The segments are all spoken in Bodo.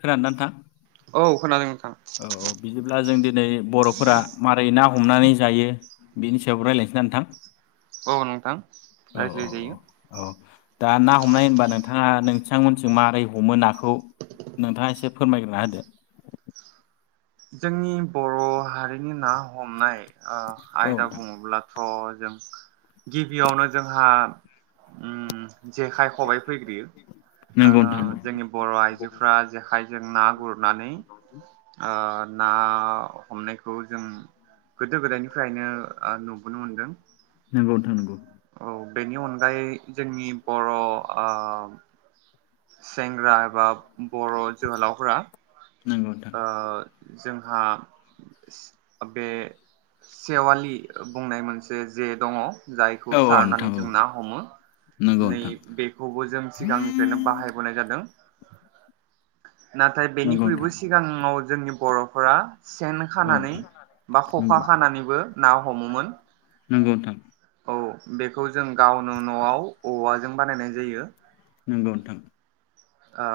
खोनादोंना नोंथां? औ खोनादों नों औ औ बिदिब्ला जों दिनै बर'फोरा मारै ना हमनानै जायो? बेनि सायावबो रायज्लायनोसै ना नोंथां। औ नोंथां औ औ रायज्लायजायो औ औ दा ना हमनाय होनबा नोंथाङा नोंथांमोनथिं मारै हमो नाखौ नोंथाङा एसे फोरमायग्रोना होदो। जोंनि बर' हारिनि ना हमनाय ओ औ आयदा नोंथां बुङोब्ला थ' जों गिबियावनो जोंहा ओम जेखाइ खबाइ फैग्रोयो ओ नंगौ नोंथां जोंनि बर' आइजोफ्रा जेखाइजों ना गुरनानै ओ ना हमनायखौ जों गोदो गोदायनिफ्रायनो नुबोनो मोनदों। नंगौ नोंथां नंगौ औ बेनि अनगायै जोंनि बर' ओ सेंग्रा एबा बर' जोहोलावफोरा नंगौ नंगौ नोंथां ओ जोंहा स बे सेवालि बुंनाय मोनसे जे दङ। जायखौ औ औ नोंथां सारनानै औ जों ना हमो नंगौ नै नोंथां बेखौबो जों सिगांनिफ्रायनो बाहायबोनाय जादों। नाथाय नंगौ बेनिख्रुइबो नोंथां सिगाङाव जोंनि बर'फोरा सेन औ नोंथां खानानै बा खखा नंगौ खानानैबो ना हमोमोन औ बेखौ जों गावनो न'आव औवाजों बानायनाय जायो। नोंगौ नोंथां आ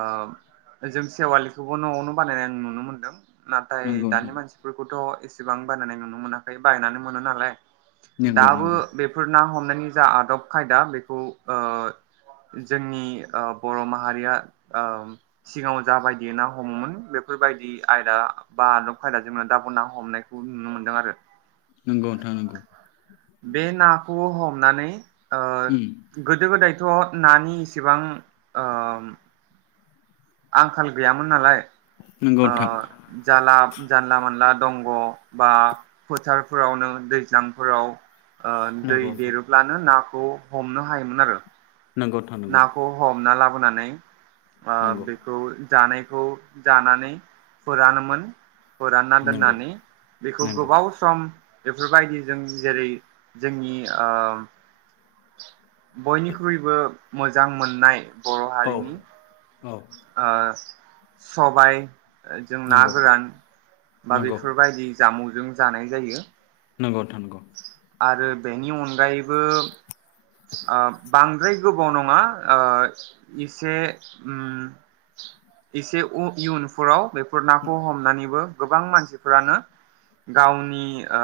जों सेवालिखौबो न'आवनो बानायनाय आं नुनो मोनदों। नाथाय दानि नंगौ मानसिफोरखौथ' एसेबां बानायनाय नुनो मोनाखै बायनानै मोनो नालाय। दाबो नोंथां बेफोर ना हम नायनि जा आदब खायदा बेखौ ओ जोंनि ओ बर' माहारिया ओम सिगाङाव जाबायदि ना हमोमोन बेफोरबायदि आयदा बा आदब खायदाजों दाबो ना हमनायखौ नुनो मोनदों आरो। नंगौ नोंथां नंगौ नोंथां नंगौ नोंथां नंगौ बे नाखौ हम नानै ओ गोदो गोदायथ' नानि इसेबां ओम आंखाल गैयामोन नालाय नंगौ आ नोंथां नंगौ नोंथां जाला जानला मोनला दंग' बा फोथारफोरावनो दैज्लांफोराव ओ दै देरोब्लानो ना खौ हमनो हायोमोन आरो। नंगौ नोंथां नंगौ नाखौ हमना ला बोनानै आ नंगौ बेखौ जानाय खौ जानानै फोरानोमोन। फोरानना नंगौ दोननानै बेखौ नंगौ गोबाव सम बेफोरबायदिजों जेरै जोंनि ओम [inaudible] बयनिख्रुइबो मोजां मोननाय बर' औ हारिनि औ ओ सबाइ ओ जों ना नंगौ गोरान बा नंगौ बेफोरबायदि जामुं जों जानाय जायो। नंगौ नोंथां नंगौ आरो बेनि अनगायैबो ओ बांद्राय गोबाव नङा ओ एसे एसे इयुनफोराव बे [unintelligible] खौ हमनानैबो गोबां मानसिफोरानो गावनि ओ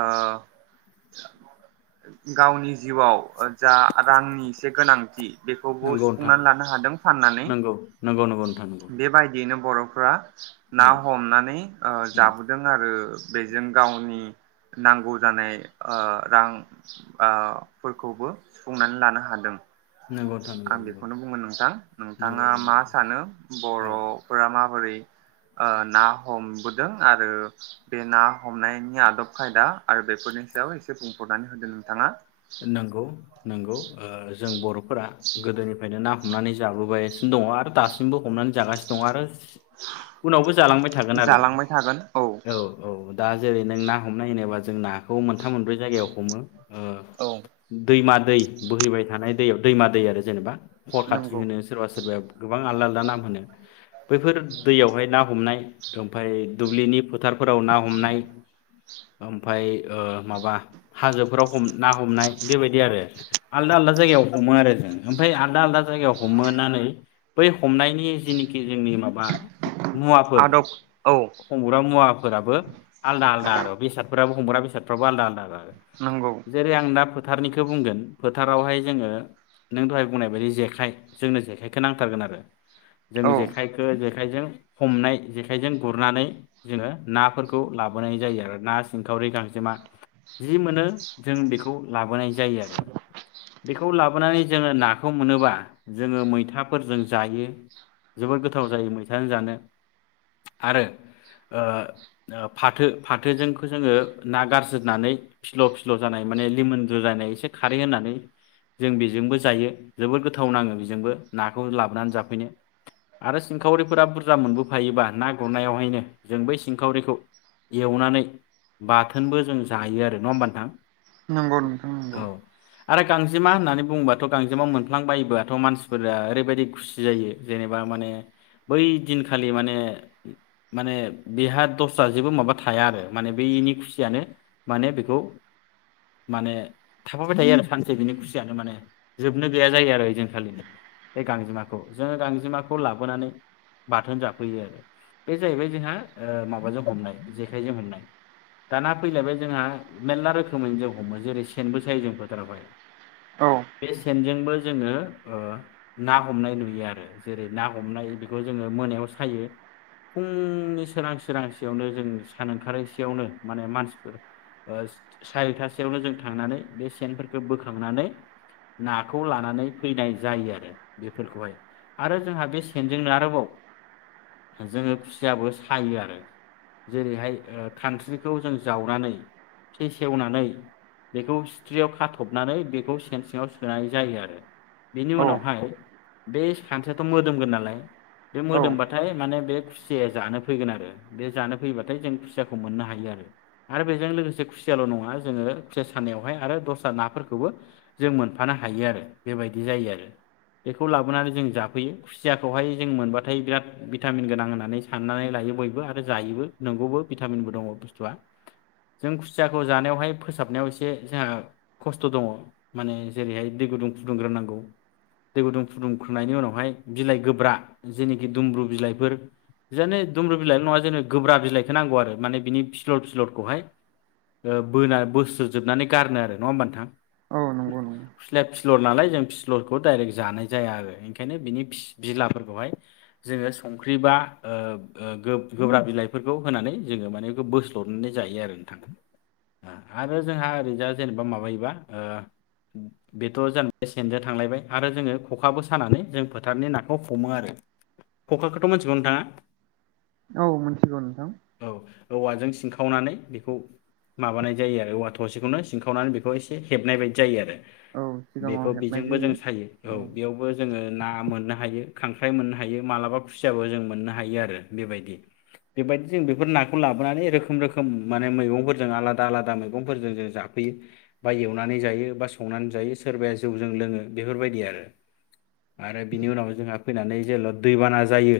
गावनि जिउआव जा रांनि एसे गोनांथि बेखौबो नंगौ सुफुंनानै लानो हादों फाननानै नंगौ नोंथां नंगौ नोंथां नंगौ बेबायदियैनो बर' फ्रा ना उम हमनानै ओ उम जाबोदों आरो। बेजों गावनि नांगौ जानाय ओ रां ओ फोरखौबो सुफुंनानै लानो हादों। नंगौ नोंथां नंगौ आं नंगौ बेखौनो बुंगोन नोंथां नंगौ नोंथाङा नंगौ मा नोंथां सानो औ बर'फोरा माबोरै ओ ना हमबोदों आरो बे ना हमनायनि आदब खायदा आरो बेफोरनि सायाव एसे बुंफुरनानै होदो नोंथाङा। नंगौ नंगौ ओ जों बर'फोरा गोदोनिफ्रायनो ना हमनानै जाबोबायासिनो दङ आरो दासिमबो हमनानै जागासिनो दं आरो। उनावबो जालांबाय थागोन आरो जालांबाय थागोन औ औ दा जेरै नों ना हमनाय होनोबा जों नाखौ मोनथाम मोनब्रै जायगायाव हमो ओ दा औ दैमा दै बोहैबाय थानाय दैयाव दैमा दै आरो जेनेबा हर खाथि नंगौ होनो सोरबा सोरबाया गोबां आलादा नाम होनो बैफोर दैयावहाय ना हमनाय ओमफाय दुब्लिनि फोथार फोराव ना हमनाय ओमफाय ओ माबा हाजोफोराव हमना हमनाय बेबायदि आरो आलदा आलदा जायगायाव हमो आरो जों ओमफाय आलादा आलादा जायगायाव हमहनानै बै हमनायनि जेनेखि जोंनि माबा मुवाफोर आदब औ हमग्रा मुवाफोराबो आलदा आलदा आरो बेसादफोराबो हमग्रा बेसादफोराबो आलादा आलादा नंगौ ओरै आं दा फोथारनिखौ बुंगोन फोथारावहाय जोङो नों दहाय बुंनाय बायदि जेखाय जोंनो जेखाइखौ नांथारगोन आरो जों औ जेखायखौ जे जेखाइजों हमनाय जेखाइजों गुरनानै जोङो नाफोरखौ लाबोनाय जायो आरो ना सिंखावरि गांजेमा जि मोनो जों बेखौ लाबोनाय जायो आरो बेखौ लाबोनानै जोङो नाखौ मोनोबा जोङो मैथाफोरजों जायो जोबोद गोथाव जायो मैथाजों जानो आरो ओ ओ फाथो फाथोजोंखो जोङो ना गारज्रिदनानै फिल' फिल' सिल' जानाय माने लिमोनद्रुलानाय एसे खारै होनानै जों बेजोंबो जायो जोबोर गोथाव नाङो बेजोंबो नाखौ लाबोनानै जाफैनो आरो सिंखावरिफोरा बुरजा मोनबोफायोबा ना गुरनायावहायनो जों बै सिंखावरिखौ एवनानै बाथोनबो जों जायो आरो नङा होमबा नोंथां नंगौ नोंथां औ नंगौ आरो गांजेमा होननानै बुङोबाथ' गांजेमा मोनफ्लांबायायोबोथ' मानसिफोरा ओरैबायदि खुसि जायो जेनेबा माने बै दिनखालि माने माने बेहा दस्रा जेबो माबा थाया आरो माने बेनि खुसियानो माने बेखौ माने थाफाबाय थायो आरो सानसे बिनि खुसियानो माने जोबनो गैया जायो आरो ओइ जोंखालिनो बे गांजेमाखौ जोङो गांजेमाखौ लाबोनानै बाथोन जाफैयो आरो बे जायैबाय जोंहा माबाजों हमनाय जेखाइजों हमनाय दाना फैलायबाय जोंहा मेरला रोख रोखोमै जों हमो जेरै सेनबो सायै जों फोथारावहाय औ [unintelligible] सेनजोंबो जोङो ओ ना हमनाय नुयो आरो जेरै ना हमनाय बेखौ जोङो मोनायाव सायो फुंनि सोरां सोरांसेयावनो जों सान ओंखारैसेयावनो माने मानसिफोर सारिथासोयावनो जों थांनानै बे सेनफोरखौ बोखांनानै नाखौ लानानै फैनाय जायो आरो बेफोरखौहाय आरो जोंहा बे सेनजोंनो आरोबाव जोङो खुसियाबो सायो आरो जेरैहाय खानस्रिखौ जों जावनानै फेसेवनानै बेखौ सिथ्रियाव खाथबनानै बेखौ सेन सिङाव सोनाय जायो आरो बेनि औ उनावहाय बे खानस्रियाथ' मोदोमगोन नालाय बे औ मोदोमबाथाय माने बे खुसियाया जानो फैगोन आरो बे जानो फैयोबाथाय जों खुसियाखौ मोननो हायो आरो आरो बेजों लोगोसे खुसिया खुसियाल' नङा जोङो खुसिया सानायावहाय आरो दस्रा नाफोरखौबो जों मोनफानो हायो आरो बेबायदि जायो आरो बेखौ लाबोनानै जों जाफैयो खुसियाखौहाय जों मोनबाथाय बिराद भिटामिन गोनां होननानै साननानै लायो बयबो आरो जायोबो नंगौबो भिटामिनबो दङ बुस्थुआ जों खु खुसियाखौ जानायावहाय फोसाबनायाव एसे जोंहा खस्थ' दङ माने जेरैहाय दै गुदुं फुदुंग्रोनांगौ दै गुदुं फुदुंग्रोनायनि उनावहाय बिलाइ गोब्रा जेनेखि दुमब्रु बिलाइफोर बिनो दुमब्रु बिलाइल' नङा जोंनो गोब्रा बिलाइखौ नांगौ आरो माने बिनि फिसलर फिसलरखौहाय ओ बोना बोस्रोद जोबनानै गारनो आरो नङा होमबा नोंथां औ नंगौ नंगौ [unintelligible] फिसलर नालाय जों फिसलरखौ डाइरेक्ट जानाय जाया आरो ओंखायनो फि बिनि बिलाफोरखौहाय जोङो संख्रि बा गोब्राब बिलाइफोरखौ होनानै जोङो माने बेखौ बोस्लरनानै जायो आरो नोंथां ओ आरो जोंहा ओरैजा जेनेबा माबायोबा बेथ' जेनेबा सेनजों थांलायबाय आरो जोङो खखाबो सानानै जों फोथारनि नाखौ हमो आरो खखाखौथ' मोनथिगौ नोंथाङा औ मोनथिगौ नोंथां सिंखावनानै बेखौ माबानाय जायो आरो औवा थसेखौनो सिंखावनानै बेखौ एसे हेबनायबायदि जायो आरो औ सिगाङाव बेखौ हेबनाय बिजोंबो जों जायो सायो औ बेयावबो जोङो ना मोननो हायो खांख्राइ मोननो हायो मालाबा खुसियाबो जों मोननो आरो बेबायदि जों बेफोर नाफोरखौ लाबोनानै रोखोम रोखोम माने मैगंफोर जों आलादा आलादा मैगंफोरजों जों जाफैयो बा एवनानै जायो बा सोरबाया संनानै जायो सोरबाया जौजों लोङो बेफोर बायदि आरो आरो बिनि उनाव जोंहा फैनानै जेला दैबाना जायो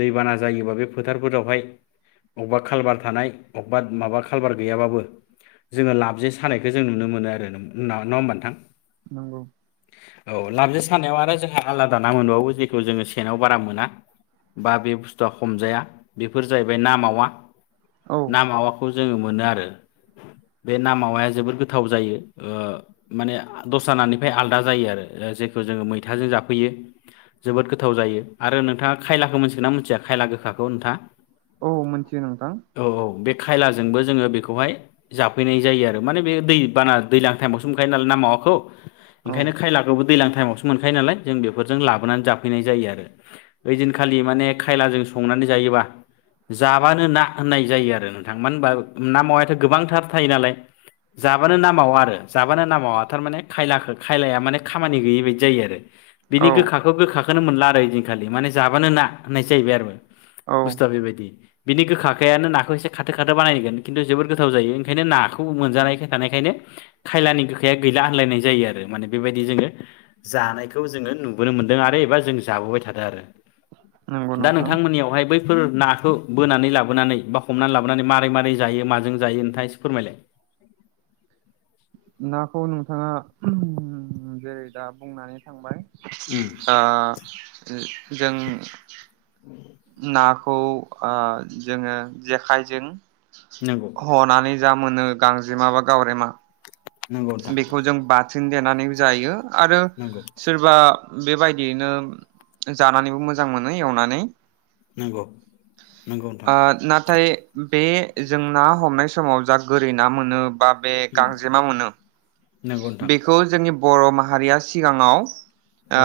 दैबाना जायोबा बे फोथारफोरावहाय अबावबा खालभार थानाय अबावबा माबा गुवार गैयाबाबो जोङो लाबजे सानायखौ जों नुनो मोनो आरो नङा होमबा नोंथां नंगौ औ लाबजे सानायाव आरो जोंहा आलादा ना मोनबावो जेखौ जोङो सेनाव बारा मोना बा बे बुस्थुआ हमजाया बेफोर जाहैबाय ना मावा। औ ना मा खौ जों जोङो मोननो आरो आरो बे नामाया जोबोद गोथाव जायो ओ माने दस्रा नानिफ्राय आलादा जायो आरो जेखौ जोङो मैथाजों जाफैयो जोबोद गोथाव जायो आरो नोंथाङा खायलाखौ मिथिगोन ना मिथिया खायला गोखाखौ नोंथाङा? औ मोनथियो नोंथां औ बे खायलाजोंबो जोङो बेखौ बेखौहाय जाफैनाय जायो आरो माने बे दै बाना दैज्लां टाइमावसो मोनखायो नालाय ना मावाखौ औ ओंखायनो खायलाखौबो दैज्लां टाइमावसो मोनखायो नालाय जों बेफोरजों लाबोनानै जाफैनाय जायो आरो ओइ दिनखालि माने खायलाजों संनानै जायोबा जाबानो ना होननाय जायो आरो नोंथां मानो होनबा ना माव [unintelligible] गोबांथार थायो नालाय जाबानो नामावा आरो जाबानो नामावा थारमाने खायलाखौ खायलाया माने खामानि गैयै बायदि जायो आरो। बिनि औ गोखाखौ गोखा खौनो मोनला आरो ओदिनखालि माने जाबानो ना होननाय जैबाय आरो औ बुस्थुआ बेबायदि बिनि गोखाखानो नाखौसेो खाो बानायोन ज गोथाव जायो ओंखायनो नाखौ मोनजानायाय थानायखायनो खायलानि गोखाया गैला होनलायनाय जायो आरो माने बेबायदि जोङो जानायखौ जोङो नुबोनो मोनदों आरो एबा जों जाबोबाय थादों आरो। नंगौ दा नोंथां नोंथांमोननियावहाय बै नाखौ बोनानै लाबोनानै बा हमनानै लाबोनानै मारै मारै जायो? जायो नोंथाङा एसे फोरमायलाय। नाखौ नोंथाङा जेरै दा बुंनानै थांबाय। उम आ जों नाखौ ओ जोङो जेखाइजों नंगौ हनानै जा मोनो गांजेमा बा गावरेमा नंगौ नोंथां बेखौ जों देनानैबो जायो आरो नंगौ सोरबा बेबायदियैनो जानानैबो मोजां मोनो एवनानै। नंगौ नंगौ नोंथां आ नाथाय बे जों ना हमनाय समाव जा गोरै ना मोनो बा बे उम गांजेमा मोनो नंगौ नोंथां बेखौ जोंनि बर' माहारिया सिगाङाव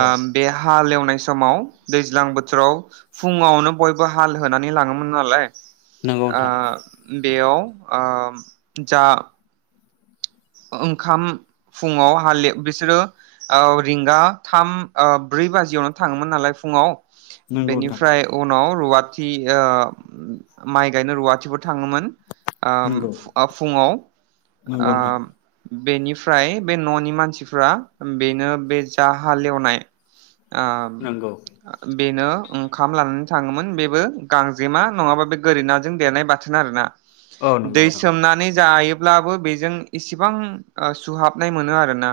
औ बे हालेवनाय समा समाव दैज्लां बोथोराव फुङावनो बयबो हाल होनानै लाङोमोन नालाय। नंगौ नोंथां ओ बेयाव आ जा ओंखाम फुङाव हा बिसोरो ओ रिंगा थाम ओ ब्रै बाजियावनो थाङोमोन नालाय फुङाव नंगौ नोंथां बेनिफ्राय उनाव रुवा थि ओ माइ गायनो रुवाथिफोर थाङोमोन। ओ नंगौ फु-फुङाव ओ नंगौ नोंथां बेनिफ्राय बे न'नि मानसिफ्रा बेनो बे जा हालेवनाय नंगौ ओ बेनो ओंखाम लानानै थाङोमोन बेबो गांजेमा नङाबा बे गोरि नाजों देरनाय बाथोन आरोना। औ नंगौ दै नोंथां सोमनानै जायो। ब्लाबो बेजों एसे गोबां ओ सुहाबनाय मोनो आरो ना।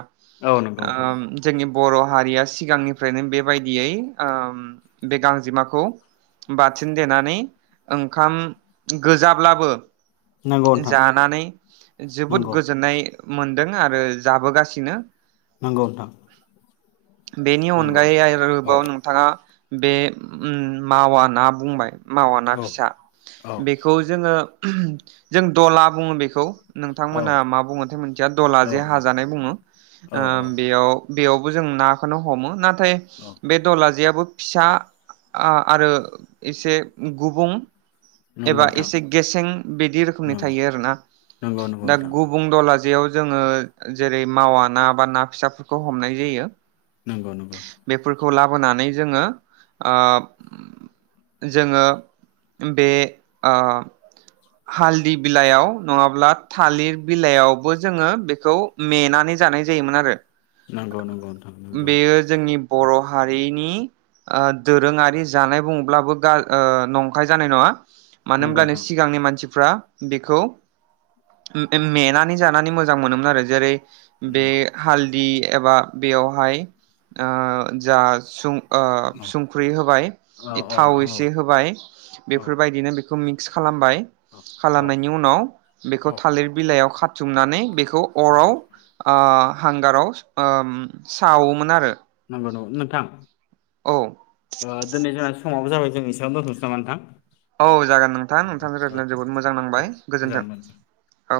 औ नंगौ नोंथां। आ जोंनि बर' हारिया सिगांनिफ्रायनो बेबायदियै ओ बे गांजेमाखौ बाथिन देनानै ओंखाम गोजाब्लाबो नंगौ नोंथां जानानै जोबोद नंगौ गो नाय मोनदों आरो जाबोगासिनो। नंगौ नोंथां बेनि नंगौ। अनगायै औ आरोबाव नोंथाङा बे उम मावा ना बुंबाय मावा ना औ फिसा औ बेखौ जोङो जों दला बुङो बेखौ औ नोंथांमोना मा बुङोथाय मोनसथिया दला औ जे हाजानाय बुङो औ ओ औ बेयाव बेयावबो जों नाखोनो हमो नाथाय औ [unintelligible] बे दलाजेयाबो फिसा आरो एसे गुबुं नंगौ एबा नोंथां एसे गेसें बिदि रोखोमनि नंगौ थायो आरोना नंगौ नंगौ दा नोंथां गुब दलाजियाव जोङो जेरै मावा ना बा ना फिसाफोरखौ हमनाय जायो। नंगौ नंगौ खौ लाबोनानै जोङो ओ जोङो बे ओ हालदि बिलाइयाव नङाब्ला थालिर बिलाइयावबो जोङो बेखौ मेनानै जानाय जायोमोन आरो। नंगौ नंगौ नोंथां नंगौ बेयो जोंनि बर' हारिनि ओ दोरोङारि जानाय बुंब्लाबो गा ओ नंखाय जानाय नङा। मानो नंगौ होनब्लानो नोंथां सिगांनि मान मानसिफ्रा बेखौ मे- मेनानै जानानै मोजां मोनोमोन आरो जेरै बे नंगौ हालदि एबा बेयावहाय ओ जा सुं औ ओ संख्रि होबाय औ औ थाव नोंथां औ एसे होबाय औ बेफोरबायदिनो बेखौ फिक्स खालामबाय औ औ खालामनायनि उनाव बेखौ औ थालिर बिलाइयाव खा थुमनानै बेखौ खौ अराव नंगौ ओ हांगाराव ओ सावोमोन आरो नंगौ नंगौ नोंथां औ ओ दिनै जोंहा सु समाबो जाबाय जों इसेबां दोनथ'सै नामा नोंथां औ जागोन नोंथां नोंथांजों औ रायज्लायनानै जोबोद मोजां नांबाय मोजां गोजोन्थों मोन औ